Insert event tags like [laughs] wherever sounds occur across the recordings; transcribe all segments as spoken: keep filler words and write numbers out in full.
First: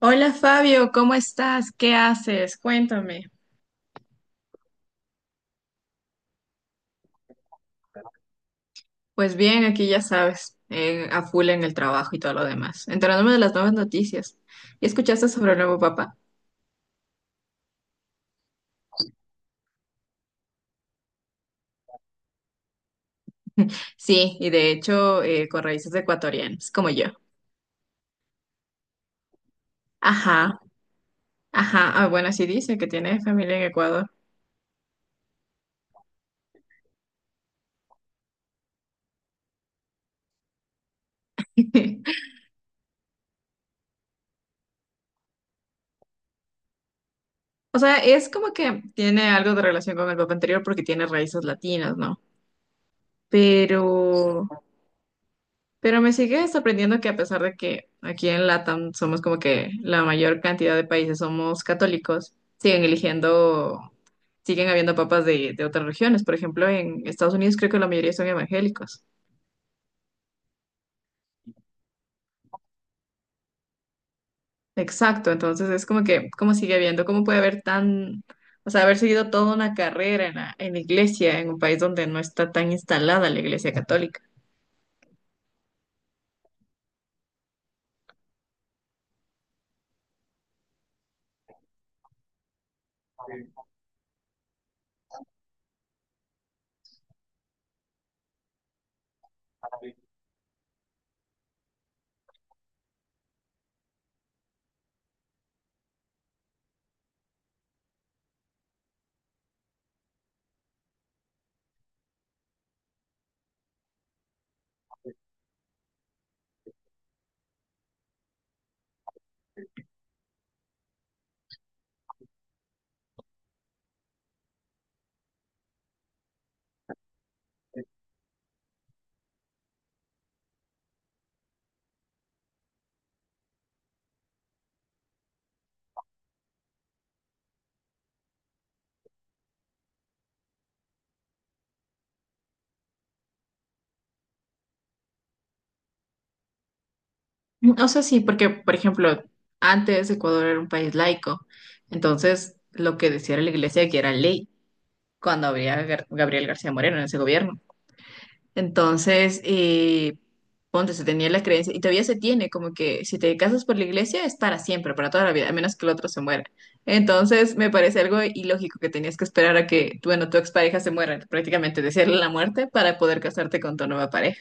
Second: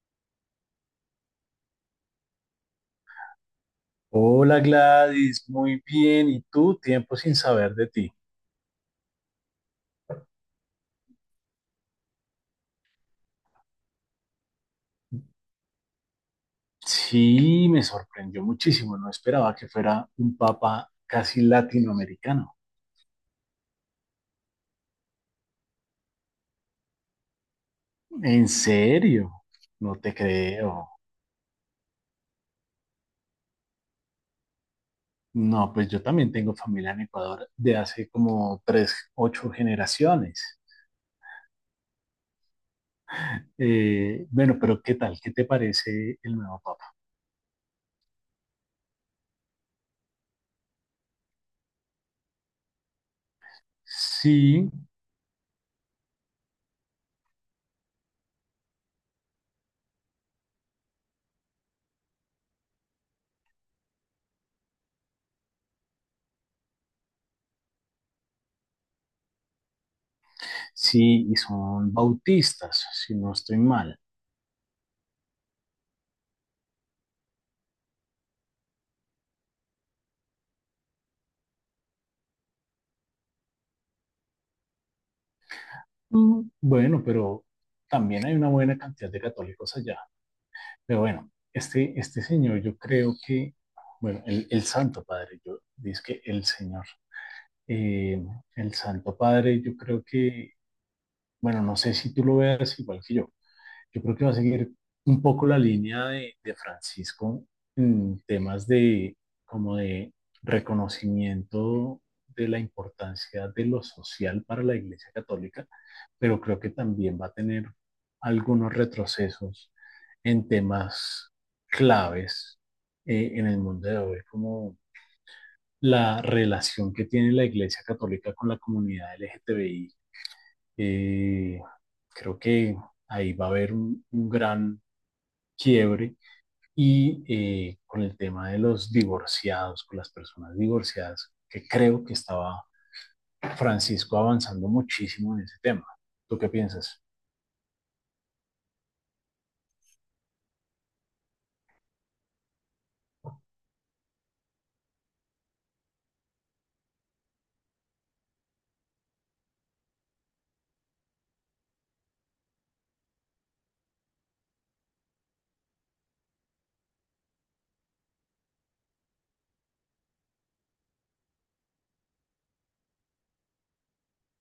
Hola Fabio, ¿cómo estás? ¿Qué haces? Cuéntame. Hola Gladys, muy bien. ¿Y tú? Tiempo sin saber de ti. Pues bien, aquí ya sabes, en- a full en el trabajo y todo lo demás, enterándome de las nuevas noticias. ¿Y escuchaste sobre el nuevo Papa? Sí, me sorprendió muchísimo. No esperaba que fuera un papa casi latinoamericano. Sí, y de hecho eh, con raíces ecuatorianas, como yo. ¿En serio? No te Ajá, creo. ajá. Ah, bueno, así dice que tiene familia en Ecuador. No, pues yo también tengo familia en Ecuador de hace como tres, ocho generaciones. [laughs] Eh, bueno, pero ¿qué tal? ¿Qué te parece el nuevo papa? O sea, es como que tiene algo de relación con el Papa anterior porque tiene raíces latinas, ¿no? Pero Sí, Pero me sigue sorprendiendo que a pesar de que aquí en LATAM somos como que la mayor cantidad de países somos católicos, siguen eligiendo, siguen habiendo papas de, de otras regiones. Por ejemplo, en Estados Unidos creo que la mayoría son evangélicos. sí, y son bautistas, si no estoy mal. Exacto, entonces es como que, ¿cómo sigue habiendo? ¿Cómo puede haber tan, o sea, haber seguido toda una carrera en la, en la iglesia, en un país donde no está tan instalada la iglesia católica? Mm, bueno, pero también hay una buena cantidad de católicos allá. Pero bueno, este, este señor, yo creo que, bueno, el, el Santo Padre, yo dice que el Señor, eh, el Santo Padre, yo creo que, bueno, no sé si tú lo veas igual que yo, yo creo que va a seguir un poco la línea de, de Francisco en temas de como de reconocimiento de la importancia de lo social para la Iglesia Católica, pero creo que también va a tener algunos retrocesos en temas claves eh, en el mundo de hoy, como la relación que tiene la Iglesia Católica con la comunidad L G T B I. Eh, Creo que ahí va a haber un, un gran quiebre y eh, con el tema de los divorciados, con las personas divorciadas, que creo que estaba Francisco avanzando muchísimo en ese tema. ¿Tú qué piensas? O sea, sí, porque, por ejemplo, antes Ecuador era un país laico, entonces lo que decía la iglesia que era ley cuando había Gar- Gabriel García Moreno en ese gobierno. Entonces, eh, ponte, se tenía la creencia, y todavía se tiene, como que si te casas por la iglesia es para siempre, para toda la vida, a menos que el otro se muera. Entonces, me parece algo ilógico que tenías que esperar a que, bueno, tu expareja se muera, prácticamente desearle la muerte para poder casarte con tu nueva pareja.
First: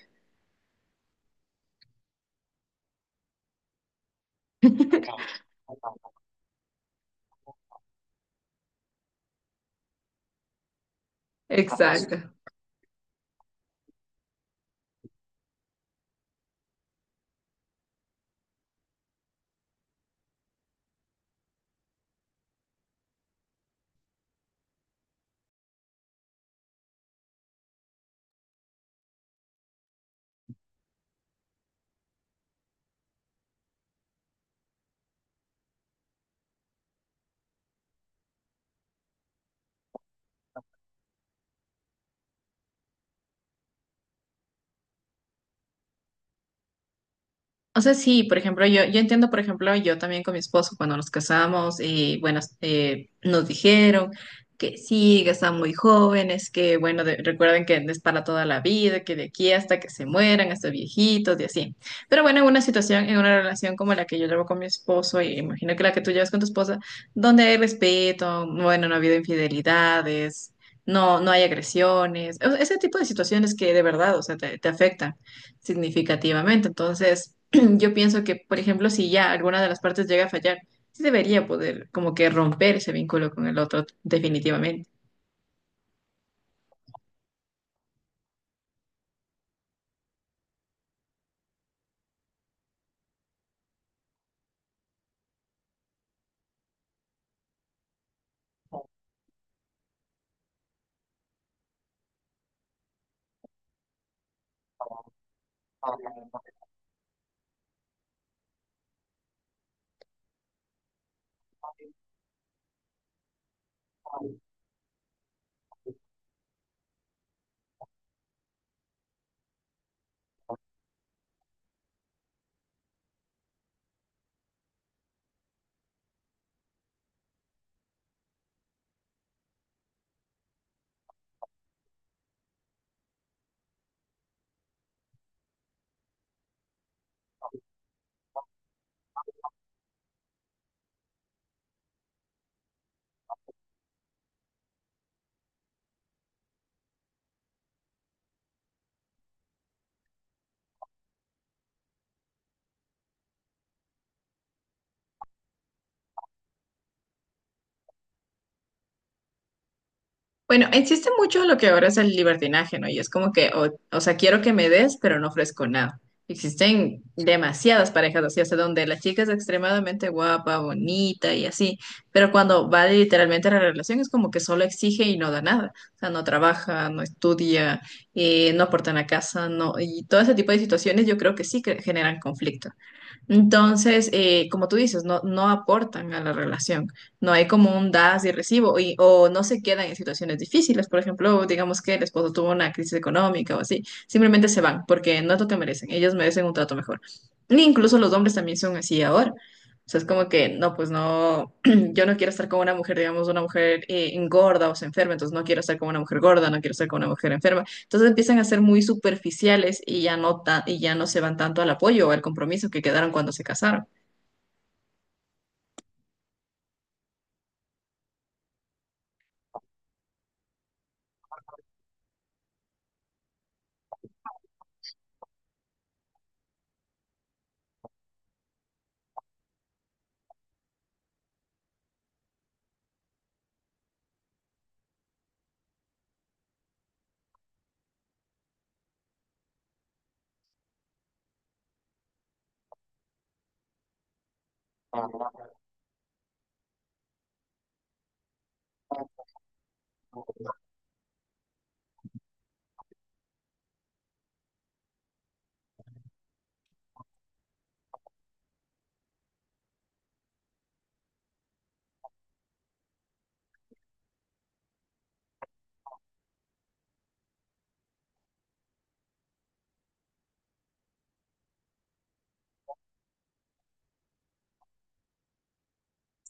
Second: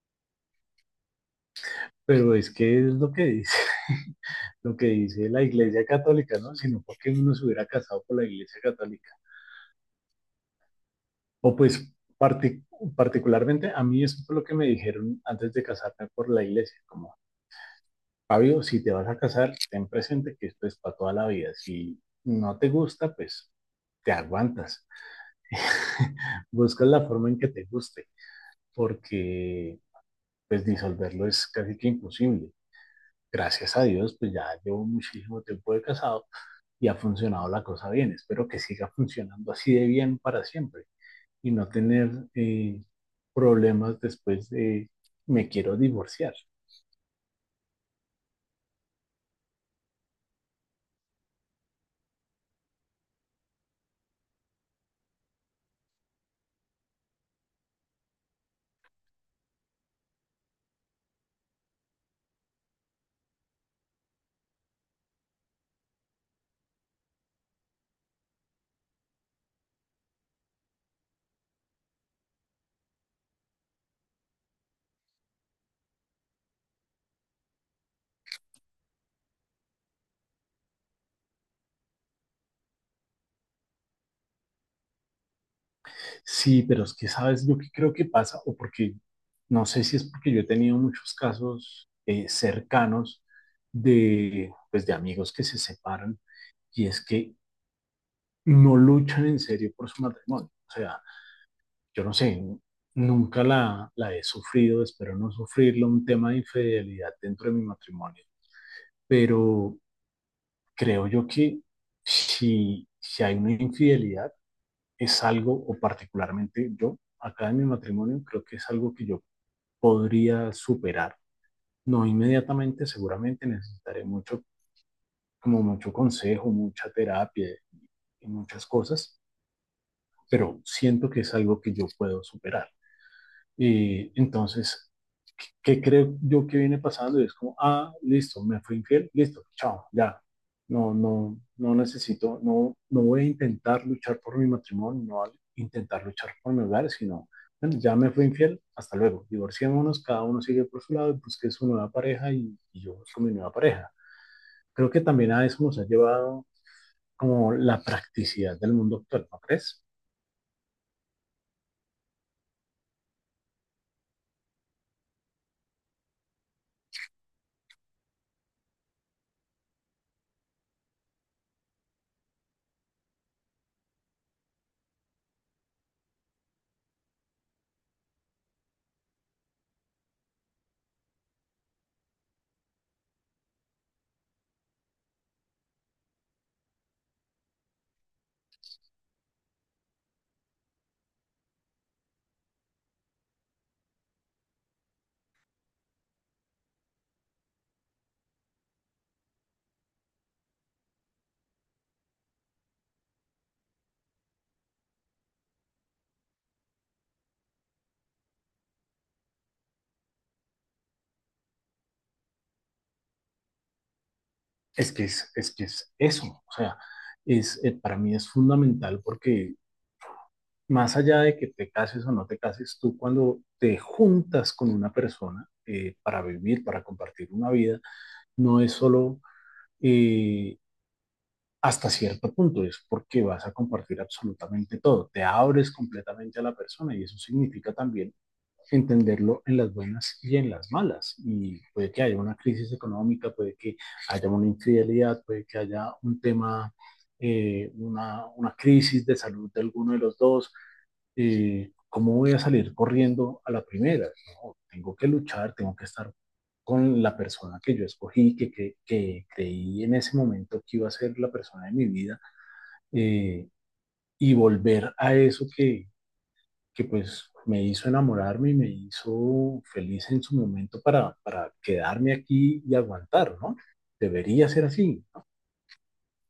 Pero es que es lo que dice, [laughs] lo que dice la Iglesia Católica, ¿no? Sino porque uno se hubiera casado por la Iglesia Católica. Ah, O pues pues exacto. partic- particularmente a mí eso fue lo que me dijeron antes de casarme por la Iglesia, como Fabio, si te vas a casar, ten presente que esto es para toda la vida. Si no te gusta, pues te aguantas. [laughs] Buscas la forma en que te guste, porque pues disolverlo es casi que imposible. Gracias a Dios, pues ya llevo muchísimo tiempo de casado y ha funcionado la cosa bien. Espero que siga funcionando así de bien para siempre y no tener eh, problemas después de me quiero divorciar. O sea, sí, por ejemplo, yo, yo entiendo, por ejemplo, yo también con mi esposo cuando nos casamos, y bueno, eh, nos dijeron que sí, que están muy jóvenes, que bueno, de- recuerden que es para toda la vida, que de aquí hasta que se mueran, hasta viejitos y así. Pero bueno, en una situación, en una relación como la que yo llevo con mi esposo, y imagino que la que tú llevas con tu esposa, donde hay respeto, bueno, no ha habido infidelidades, no, no hay agresiones, o sea, ese tipo de situaciones que de verdad, o sea, te te afectan significativamente. Entonces, yo pienso que, por ejemplo, si ya alguna de las partes llega a fallar, sí debería poder como que romper ese vínculo con el otro definitivamente. Sí, pero es que sabes lo que creo que pasa, o porque no sé si es porque yo he tenido muchos casos eh, cercanos de, pues, de amigos que se separan y es que no luchan en serio por su matrimonio. O sea, yo no sé, nunca la, la he sufrido, espero no sufrirlo, un tema de infidelidad dentro de mi matrimonio, pero creo yo que si, si hay una infidelidad, es algo, o particularmente yo, acá en mi matrimonio, creo que es algo que yo podría superar. No inmediatamente, seguramente necesitaré mucho, como mucho consejo, mucha terapia y muchas cosas, pero siento que es algo que yo puedo superar. Y entonces, ¿qué creo yo que viene pasando? Y es como, ah, listo, me fui infiel, listo, chao, ya. No, no, no necesito, no, no voy a intentar luchar por mi matrimonio, no voy a intentar luchar por mi hogar, sino, bueno, ya me fui infiel, hasta luego. Divorciémonos, cada uno sigue por su lado y busque su nueva pareja y, y yo busco mi nueva pareja. Creo que también a eso nos ha llevado como la practicidad del mundo actual, ¿no crees? Bueno, existe mucho lo que ahora es el libertinaje, ¿no? Y es como que, o, o sea, quiero que me des, pero no ofrezco nada. Existen demasiadas parejas así, hasta donde la chica es extremadamente guapa, bonita y así, pero cuando va literalmente a la relación es como que solo exige y no da nada. O sea, no trabaja, no estudia, eh, no aporta en la casa, no, y todo ese tipo de situaciones yo creo que sí que generan conflicto. Entonces, eh, como tú dices, no, no aportan a la relación. No hay como un das y recibo y, o no se quedan en situaciones difíciles. Por ejemplo, digamos que el esposo tuvo una crisis económica o así. Simplemente se van porque no es lo que merecen. Ellos merecen un trato mejor. E incluso los hombres también son así ahora. O sea, es como que, no, pues no, [clears throat] yo no quiero estar con una mujer, digamos, una mujer eh, engorda o se enferma, entonces no quiero estar con una mujer gorda, no quiero estar con una mujer enferma. Entonces empiezan a ser muy superficiales y ya no ta- y ya no se van tanto al apoyo o al compromiso que quedaron cuando se casaron. Es que es, es que es eso, o sea, es, eh, para mí es fundamental porque más allá de que te cases o no te cases, tú cuando te juntas con una persona eh, para vivir, para compartir una vida, no es solo eh, hasta cierto punto, es porque vas a compartir absolutamente todo, te abres completamente a la persona y eso significa también entenderlo en las buenas y en las malas. Y puede que haya una crisis económica, puede que haya una infidelidad, puede que haya un tema, eh, una, una, crisis de salud de alguno de los dos. Eh, ¿Cómo voy a salir corriendo a la primera? No, tengo que luchar, tengo que estar con la persona que yo escogí, que, que, que creí en ese momento que iba a ser la persona de mi vida, eh, y volver a eso que, que pues me hizo enamorarme y me hizo feliz en su momento para, para quedarme aquí y aguantar, ¿no? Debería ser así, ¿no?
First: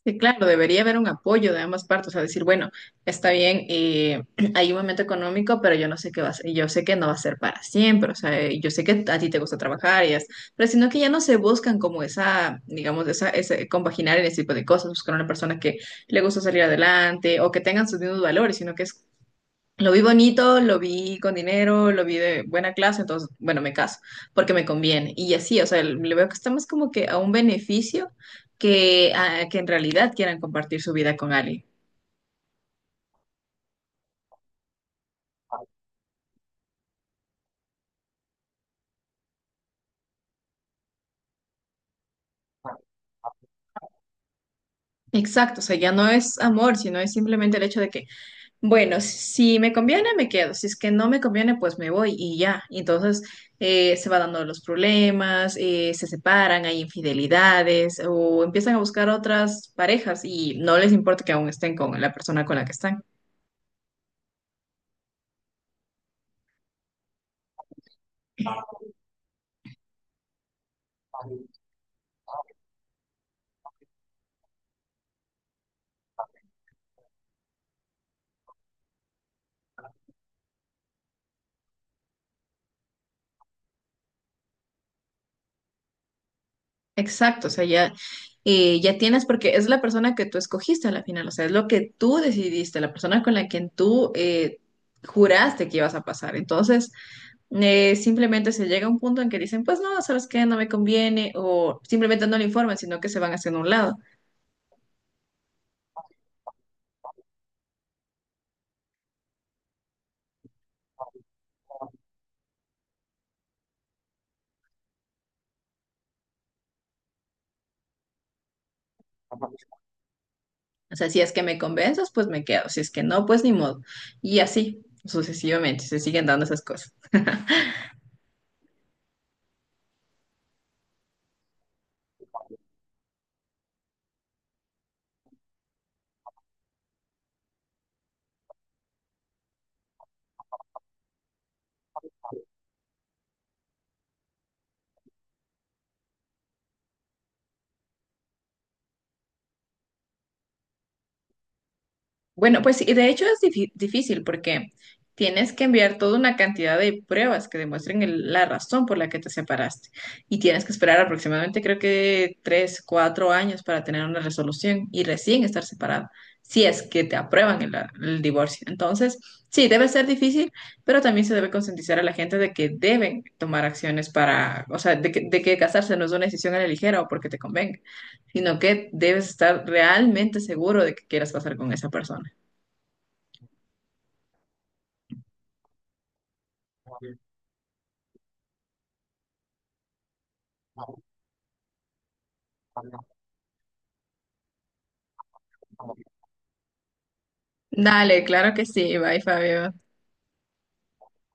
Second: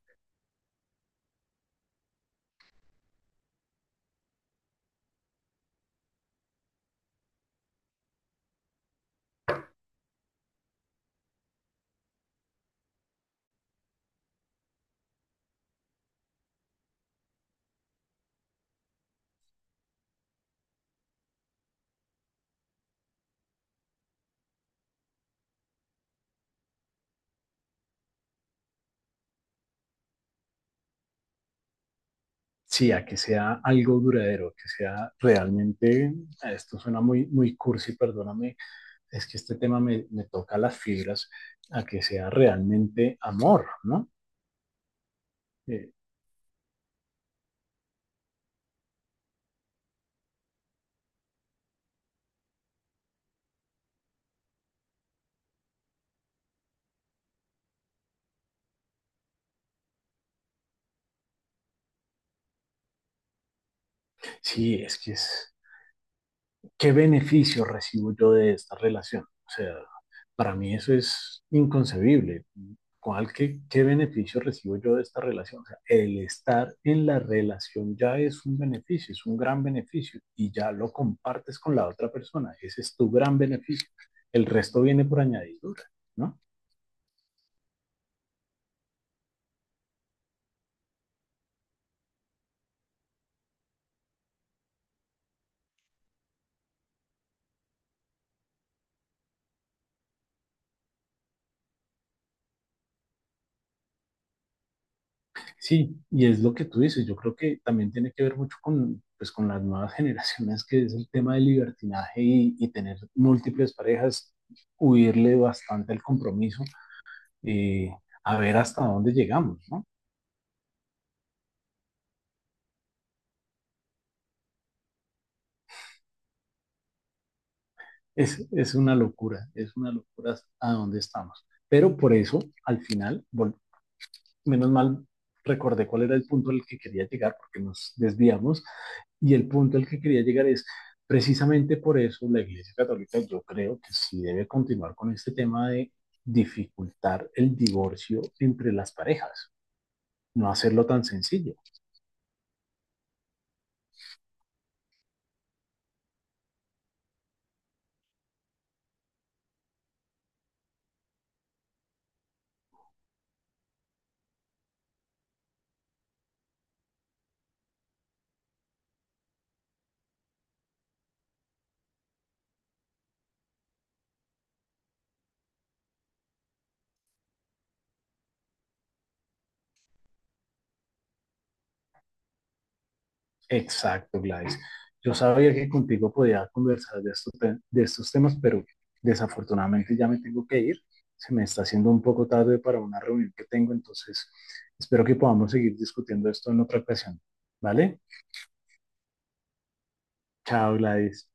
Sí, claro, debería haber un apoyo de ambas partes, o sea, decir, bueno, está bien, eh, [clears throat] hay un momento económico, pero yo no sé qué va a ser, yo sé que no va a ser para siempre, o sea, eh, yo sé que a ti te gusta trabajar y es, pero sino que ya no se buscan como esa, digamos, esa, ese compaginar en ese tipo de cosas, buscar una persona que le gusta salir adelante o que tengan sus mismos valores, sino que es lo vi bonito, lo vi con dinero, lo vi de buena clase, entonces, bueno, me caso porque me conviene. Y así, o sea, le veo que está más como que a un beneficio que, a- que en realidad quieran compartir su vida con alguien. Sí, a que sea algo duradero, que sea realmente, esto suena muy, muy cursi, perdóname, es que este tema me, me toca las fibras, a que sea realmente amor, ¿no? Exacto, o sea, Eh, ya no es amor, sino es simplemente el hecho de que, bueno, si me conviene, me quedo, si es que no me conviene, pues me voy y ya. Y entonces, eh, se van dando los problemas, eh, se separan, hay infidelidades o empiezan a buscar otras parejas y no les importa que aún estén con la persona con la que están. sí, es que es, ¿qué beneficio recibo yo de esta relación? O sea, para mí eso es inconcebible. ¿Cuál, qué, qué beneficio recibo yo de esta relación? O sea, el estar en la relación ya es un beneficio, es un gran beneficio y ya lo compartes con la otra persona. Ese es tu gran beneficio. El resto viene por añadidura, ¿no? Exacto, o sea, ya, eh, ya tienes, porque es la persona que tú escogiste a la final, o sea, es lo que tú decidiste, la persona con la que tú eh, juraste que ibas a pasar. Entonces, eh, simplemente se llega a un punto en que dicen, pues no, sabes qué, no me conviene, o simplemente no le informan, sino que se van haciendo a un lado. Sí, y es lo que tú dices. Yo creo que también tiene que ver mucho con, pues, con las nuevas [laughs] generaciones, que es el tema del libertinaje y, y tener múltiples parejas, huirle bastante al compromiso y a ver hasta dónde llegamos, ¿no? O sea, si es que me convences, pues me quedo, si es que no, pues ni modo. Y así, sucesivamente, se siguen dando esas cosas. Es, es una locura, es una locura a dónde estamos. Pero por eso, al final, menos mal recordé cuál era el punto al que quería llegar, porque nos desviamos, y el punto al que quería llegar es, precisamente por eso la Iglesia Católica yo creo que sí debe continuar con este tema de dificultar el divorcio entre las parejas, no hacerlo tan sencillo. Bueno, pues sí, de hecho es difí- difícil porque tienes que enviar toda una cantidad de pruebas que demuestren el- la razón por la que te separaste y tienes que esperar aproximadamente creo que tres, cuatro años para tener una resolución y recién estar separado, si es que te aprueban el, el divorcio. Entonces, sí, debe ser difícil, pero también se debe concientizar a la gente de que deben tomar acciones para, o sea, de que, de que casarse no es una decisión a la ligera o porque te convenga, sino que debes estar realmente seguro de que quieras pasar con esa persona. Exacto, Gladys. Yo sabía que contigo podía conversar de estos, te- de estos temas, pero desafortunadamente ya me tengo que ir. Se me está haciendo un poco tarde para una reunión que tengo, entonces espero que podamos seguir discutiendo esto en otra ocasión. ¿Vale? Dale, claro que sí. Bye, Fabio. Chao, Gladys.